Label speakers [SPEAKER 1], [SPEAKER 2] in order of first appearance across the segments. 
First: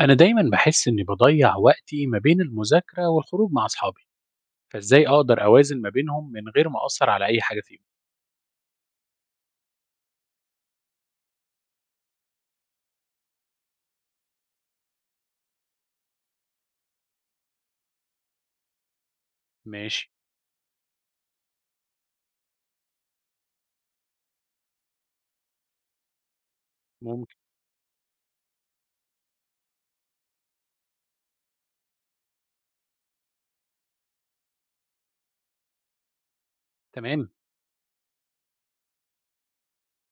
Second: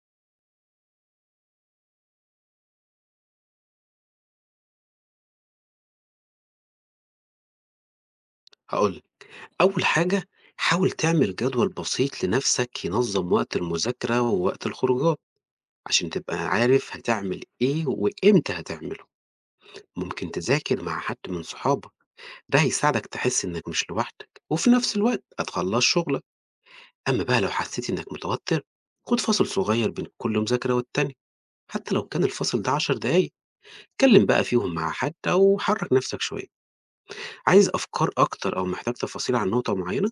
[SPEAKER 1] أنا دايما بحس إني بضيع وقتي ما بين المذاكرة والخروج مع أصحابي، فإزاي أقدر أوازن ما بينهم من غير ما أثر على أي حاجة فيهم؟
[SPEAKER 2] هاقول لك، أول حاجة حاول تعمل جدول بسيط لنفسك ينظم وقت المذاكرة ووقت الخروجات، عشان تبقى عارف هتعمل إيه وإمتى هتعمله.
[SPEAKER 1] ماشي.
[SPEAKER 2] ممكن تذاكر مع حد من صحابك، ده هيساعدك تحس إنك مش لوحدك، وفي نفس الوقت هتخلص شغلك. أما
[SPEAKER 1] ممكن.
[SPEAKER 2] بقى لو حسيت إنك متوتر، خد فاصل صغير بين كل مذاكرة والتانية، حتى لو كان الفاصل ده 10 دقايق، اتكلم بقى فيهم مع حد أو حرك نفسك شوية.
[SPEAKER 1] تمام.
[SPEAKER 2] عايز أفكار أكتر أو محتاج تفاصيل عن نقطة معينة؟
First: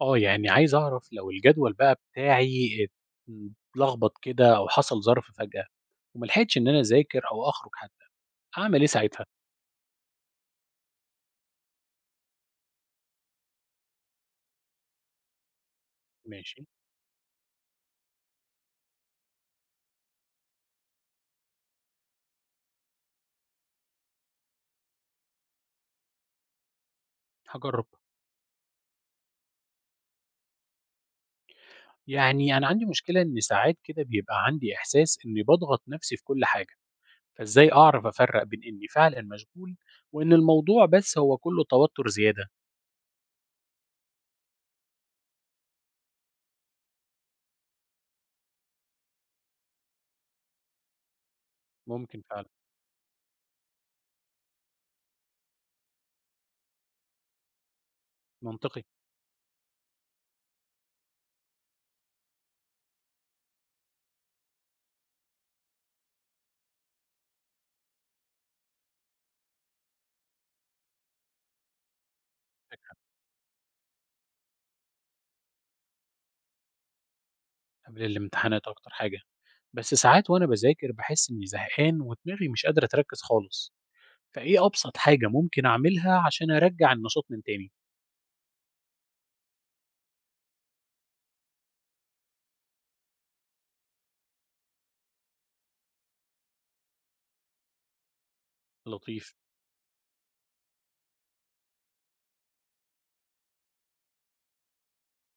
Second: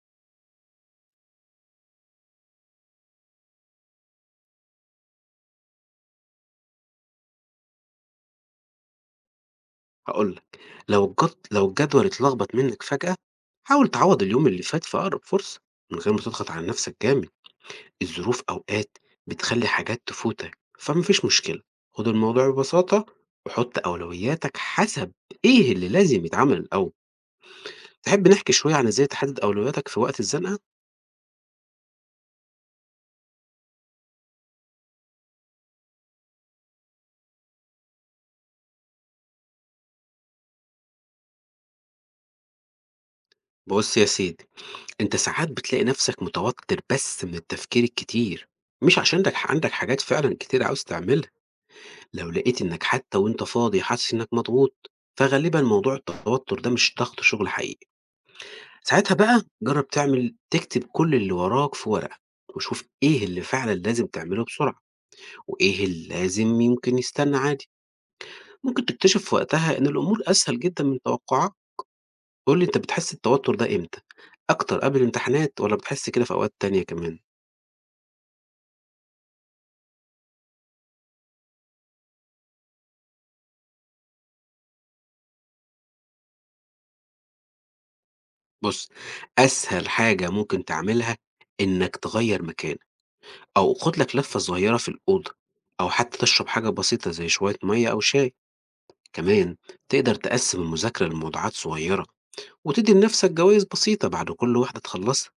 [SPEAKER 1] آه يعني عايز أعرف لو الجدول بقى بتاعي اتلخبط كده أو حصل ظرف فجأة وملحقتش إن أنا أذاكر أو أخرج حتى، أعمل إيه ساعتها؟
[SPEAKER 2] هاقول لك، لو الجدول اتلخبط منك فجأة، حاول تعوّض اليوم اللي فات في أقرب فرصة، من غير ما تضغط
[SPEAKER 1] ماشي.
[SPEAKER 2] على نفسك جامد. الظروف أوقات بتخلّي حاجات تفوتك، فما فيش مشكلة. خُد الموضوع ببساطة وحُط أولوياتك حسب إيه اللي لازم يتعمل الأول.
[SPEAKER 1] هجرب.
[SPEAKER 2] تحب نحكي شوية عن إزاي تحدد أولوياتك في وقت الزنقة؟
[SPEAKER 1] يعني أنا عندي مشكلة إن ساعات كده بيبقى عندي إحساس إني بضغط نفسي في كل حاجة. فإزاي أعرف أفرق بين إني فعلًا مشغول وإن الموضوع بس هو كله توتر زيادة؟
[SPEAKER 2] بُص يا سيدي، أنت ساعات بتلاقي نفسك متوتر بس من التفكير الكتير، مش عشان دك عندك حاجات فعلًا كتير عاوز تعملها.
[SPEAKER 1] ممكن
[SPEAKER 2] لو
[SPEAKER 1] فعلًا،
[SPEAKER 2] لقيت إنك حتى وأنت فاضي حاسس إنك مضغوط، فغالبا موضوع التوتر ده مش ضغط شغل حقيقي.
[SPEAKER 1] منطقي،
[SPEAKER 2] ساعتها بقى جرب تعمل تكتب كل اللي وراك في ورقة، وشوف إيه اللي فعلا لازم تعمله بسرعة، وإيه اللي لازم يمكن يستنى عادي. ممكن تكتشف في وقتها إن الأمور أسهل جدا من توقعك. قول لي، أنت بتحس التوتر ده إمتى أكتر؟ قبل الامتحانات، ولا بتحس كده في أوقات تانية كمان؟
[SPEAKER 1] قبل الامتحانات أكتر حاجة، بس ساعات وأنا باذاكر باحس إني زهقان ودماغي مش قادرة تركز خالص، فإيه أبسط حاجة ممكن أعملها عشان أرجع النشاط من تاني؟
[SPEAKER 2] بص، أسهل حاجة ممكن تعملها إنك تغير مكان، أو خُد لك لفة صغيرة في الأوضة، أو حتى تشرب حاجة بسيطة زي شوية مَيّة أو شاي.
[SPEAKER 1] لطيف.
[SPEAKER 2] كمان تقدر تقسّم المذاكرة لموضوعات صغيرة، وتدّي لنفْسك جوايز بسيطة بعد كل واحدة تخلّصها،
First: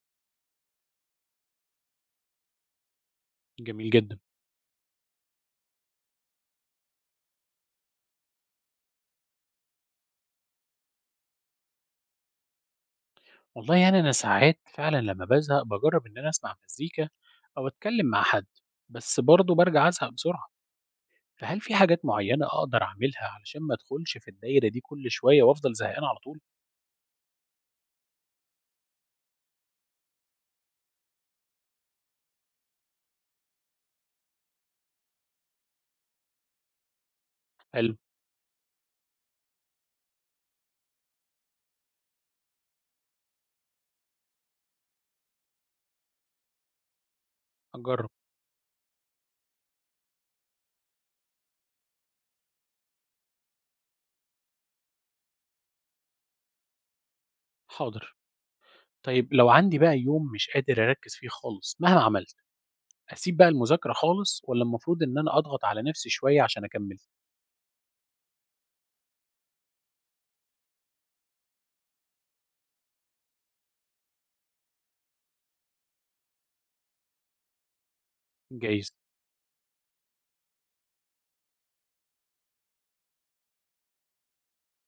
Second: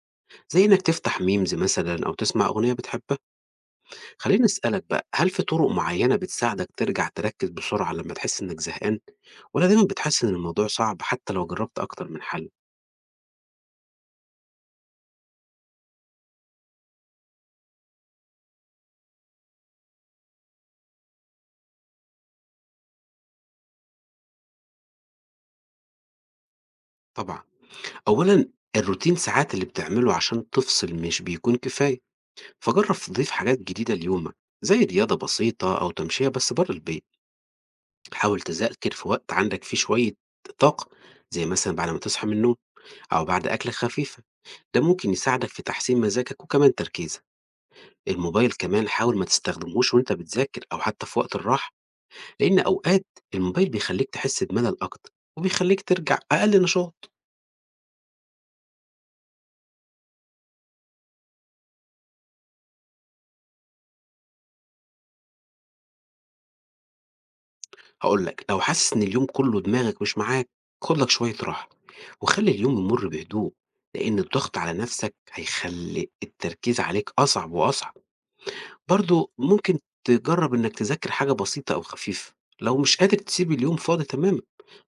[SPEAKER 2] زي إنك تفتح memes مثلًا أو تسمع أغنية بتحبها.
[SPEAKER 1] جميل جدًا.
[SPEAKER 2] خلّيني أسألك بقى، هل في طُرق معيّنة بتساعدك ترجع تركّز بسرعة لمّا تحس إنك زهقان، والّا دايمًا بتحس إن الموضوع صعب حتى لو جرّبت أكتر من حل؟
[SPEAKER 1] والله يعني أنا ساعات فعلًا لما بازهق باجرب إن أنا أسمع مزيكا أو أتكلم مع حد، بس برضه بارجع أزهق بسرعة. فهل في حاجات معينة أقدر أعملها علشان ما أدخلش في الدايرة دي كل شوية وأفضل زهقان على طول؟
[SPEAKER 2] طبعًا. أولًا، الروتين ساعات اللي بتعمله عشان تفصل مش بيكون كفاية. فجرب تضيف حاجات جديدة ليومك، زي رياضة بسيطة أو تمشية بس بره البيت.
[SPEAKER 1] حلو.
[SPEAKER 2] حاول تذاكر في وقت عندك فيه شوية طاقة، زي مثلا بعد ما تصحى من النوم أو بعد أكلة خفيفة، ده ممكن يساعدك في تحسين مزاجك وكمان تركيزك.
[SPEAKER 1] هاجرب.
[SPEAKER 2] الموبايل كمان حاول ما تستخدموش وانت بتذاكر أو حتى في وقت الراحة، لأن أوقات الموبايل بيخليك تحس بملل أكتر، وبيخليك ترجع أقل نشاط.
[SPEAKER 1] حاضر. طيب لو عندي بقى يوم مش قادر أركز فيه خالص مهما عملت، أسيب بقى المذاكرة خالص ولا المفروض إن أنا أضغط على نفسي شوية عشان أكمل؟
[SPEAKER 2] هاقول لك، لو حاسس إن اليوم كُلّه دماغك مش معاك، خُد لك شوية راحة، وخلّي اليوم يمُر بهدوء، لإن الضغط على نَفْسك هيخلّي التركيز عليك أصعب وأصعب.
[SPEAKER 1] جايز.
[SPEAKER 2] برضه ممكن تجرّب إنّك تذاكر حاجة بسيطة أو خفيفة، لو مش قادر تسيب اليوم فاضي تمامًا،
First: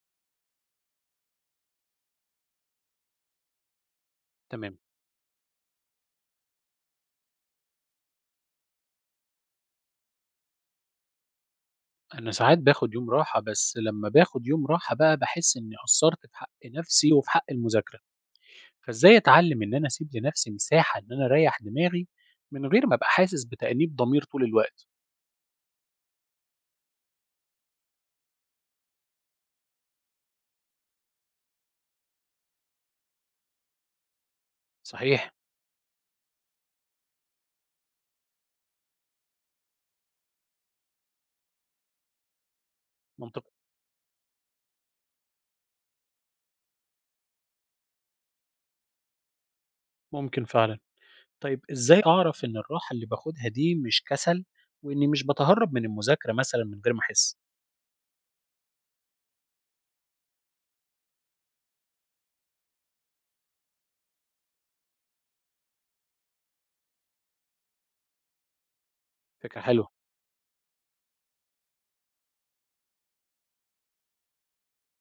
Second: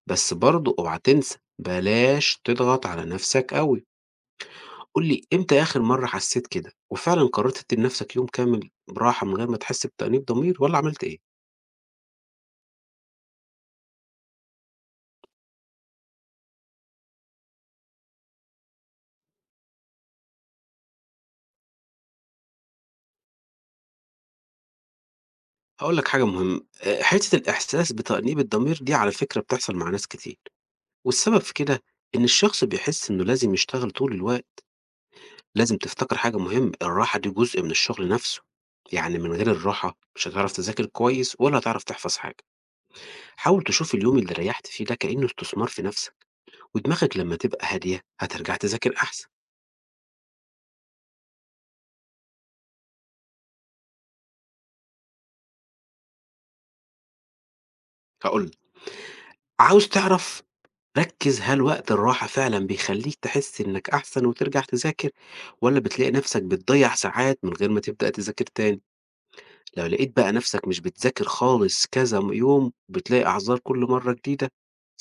[SPEAKER 2] بس برضه اوعى تنسى، بلاش تضغط على نَفْسك أوي.
[SPEAKER 1] تمام.
[SPEAKER 2] قُل لي، إمتى آخر مرّة حسّيت كده وفعلًا قرّرت تدّي لنَفْسك يوم كامل براحة من غير ما تحس بتأنيب ضمير، والّا عملت إيه؟
[SPEAKER 1] أنا ساعات باخد يوم راحة بس لما باخد يوم راحة بقى بحس إني قصرت في حق نفسي وفي حق المذاكرة، فإزاي أتعلم إن أنا أسيب لنفسي مساحة إن أنا أريح دماغي من غير ما أبقى حاسس بتأنيب ضمير طول الوقت؟
[SPEAKER 2] هاقول لك حاجة مهمة، حتّة الإحساس بتأنيب الضمير دي على فكرة بتحصل مع ناس كتير، والسبب في كده إن الشخص بيحس إنه لازم يشتغل طول الوقت.
[SPEAKER 1] صحيح،
[SPEAKER 2] لازم تفتكر حاجة مهمة، الراحة دي جزء من الشغل نفسه، يعني من غير الراحة مش هتعرف تذاكر كويس ولا هتعرف تحفظ حاجة.
[SPEAKER 1] منطقي.
[SPEAKER 2] حاول تشوف اليوم اللي ريّحت فيه ده كإنه استثمار في نفسك، ودماغك لمّا تبقى هادية هترجع تذاكر أحسن.
[SPEAKER 1] ممكن فعلًا. طيب إزاي أعرف إن الراحة اللي باخدها دي مش كسل، وإني مش باتهرب من المذاكرة مثلًا من غير ما أحس؟
[SPEAKER 2] هاقول لك، عاوز تعرف، ركّز هل وقت الراحة فعلًا بيخلّيك تحس إنك أحسن وترجع تذاكر، والّا بتلاقي نَفْسك بتضيّع ساعات من غير ما تبدأ تذاكر تاني؟
[SPEAKER 1] فكرة
[SPEAKER 2] لو
[SPEAKER 1] حلوة.
[SPEAKER 2] لقيت بقى نَفْسك مش بتذاكر خالص كذا م يوم، بتلاقي أعذار كل مرّة جديدة،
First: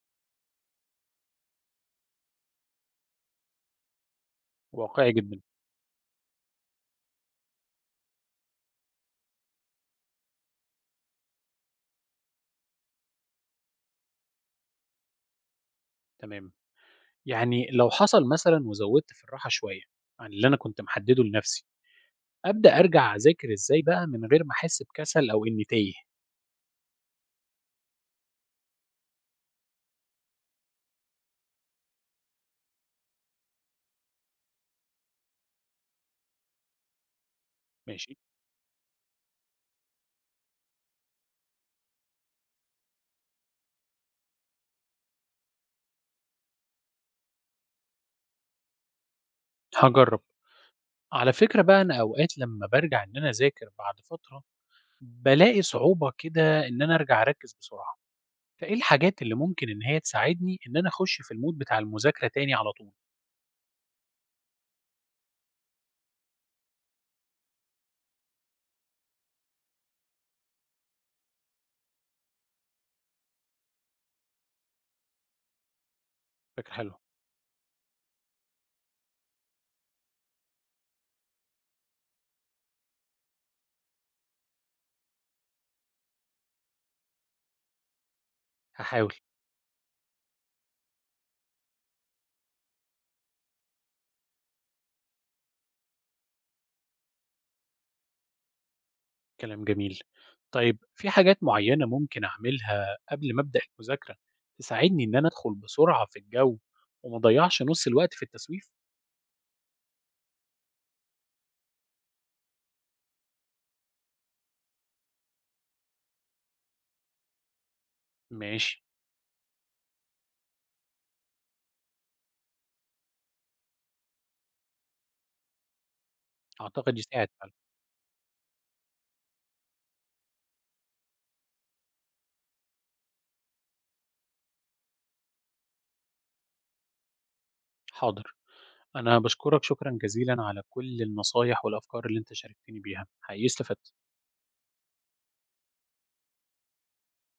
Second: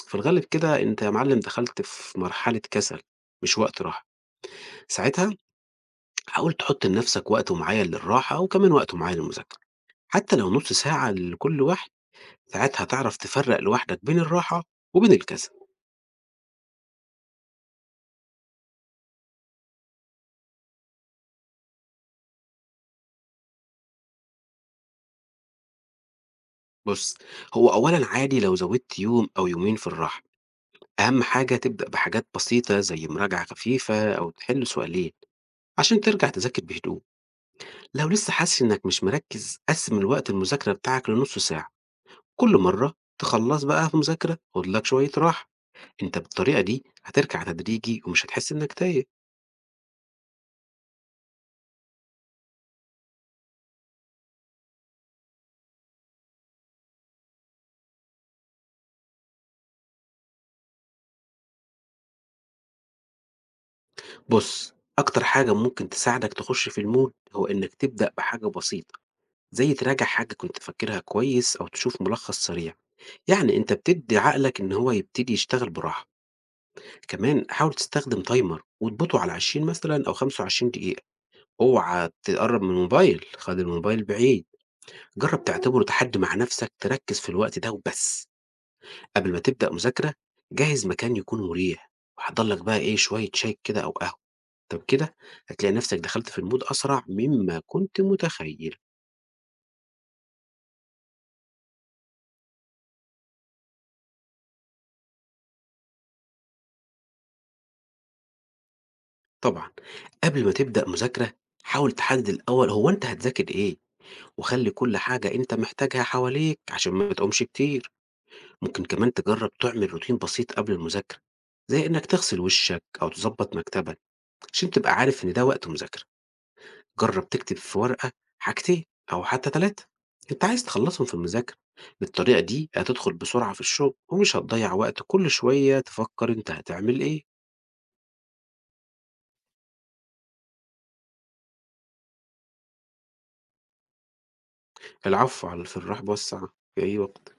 [SPEAKER 2] في الغالب كده أنت يا معلِّم دخلت في مرحلة كسل، مش وقت راحة.
[SPEAKER 1] وواقعي
[SPEAKER 2] ساعتها
[SPEAKER 1] جدا.
[SPEAKER 2] حاول تحُط لنَفْسك وقت معيّن للراحة وكمان وقت معيّن للمذاكرة، حتى لو نُص ساعة لكل واحد، ساعتها هتعرف تفرّق لوحدك بين الراحة وبين الكسل.
[SPEAKER 1] تمام. يعني لو حصل مثلًا وزودت في الراحة شوية عن اللي أنا كنت محدده لنفسي، أبدأ أرجع أذاكر إزاي بقى من غير ما أحس بكسل أو إني تايه؟
[SPEAKER 2] بُص، هو أولًا عادي لو زوّدت يوم أو يومين في الراحة. أهم حاجة تبدأ بحاجات بسيطة زي مراجعة خفيفة أو تحل سؤالين عشان ترجع تذاكر بهدوء. لو
[SPEAKER 1] ماشي.
[SPEAKER 2] لسه حاسس إنك مش مركّز، قسّم الوقت المذاكرة بتاعك لنُص ساعة، كل مرّة تخلّص بقى في مذاكرة خُد لك شوية راحة، أنت بالطريقة دي هترجع تدريجي ومش هتحس إنك تايه.
[SPEAKER 1] هاجرب. على فكرة بقى أنا أوقات لما بارجع إن أنا أذاكر بعد فترة، بالاقي صعوبة كده إن أنا أرجع أركز بسرعة. فإيه الحاجات اللي ممكن إن هي تساعدني إن أنا أخش في المود بتاع المذاكرة تاني على طول؟
[SPEAKER 2] بُص، أكتر حاجة ممكن تساعدك تخُش في الmood هو إنك تبدأ بحاجة بسيطة، زي تراجع حاجة كنت فاكرها كويس أو تشوف ملخص سريع. يعني أنت بتدي عقلك إن هو يبتدي يشتغل براحة.
[SPEAKER 1] فكرة حلوة.
[SPEAKER 2] كمان حاول تستخدم تايمر وتبطه على 20 مثلا أو 25 دقيقة. اوعى تقرب من الموبايل، خد الموبايل بعيد. جرب تعتبره تحدي مع نفسك، تركز في الوقت ده وبس.
[SPEAKER 1] هاحاول.
[SPEAKER 2] قبل ما تبدأ مذاكرة، جهز مكان يكون مريح، وحضر لك بقى إيه شوية شاي كده أو قهوة. طب كده هتلاقي نفسك دخلت في المود أسرع مما كنت متخيل.
[SPEAKER 1] كلام جميل. طيب في حاجات معينة ممكن أعملها قبل ما أبدأ المذاكرة تساعدني إن أنا أدخل بسرعة في الجو وما أضيعش نص الوقت في التسويف؟
[SPEAKER 2] طبعًا، قبل ما تبدأ مذاكرة، حاول تحدد الأول هو أنت هتذاكر إيه، وخلّي كل حاجة أنت محتاجها حواليك عشان ما تقومش كتير.
[SPEAKER 1] ماشي،
[SPEAKER 2] ممكن كمان تجرّب تعمل روتين بسيط قبل المذاكرة، زي إنك تغسل وشك أو تضبّط مكتبك، عشان تبقى عارف إن ده وقت مذاكرة.
[SPEAKER 1] أعتقد يساعد
[SPEAKER 2] جرّب
[SPEAKER 1] فعلا.
[SPEAKER 2] تكتب في ورقة حاجتين أو حتى 3 أنت عايز تخلّصهم في المذاكرة، بالطريقة دي هتدخل بسرعة في الشغل ومش هتضيّع وقت كل شوية تفكر أنت هتعمل إيه.
[SPEAKER 1] حاضر، أنا باشكرك شكرا جزيلا على كل النصايح والأفكار اللي أنت شاركتني بيها، حقيقي استفدت.
[SPEAKER 2] العفو، على في الرحب والسعة، في أي وقت.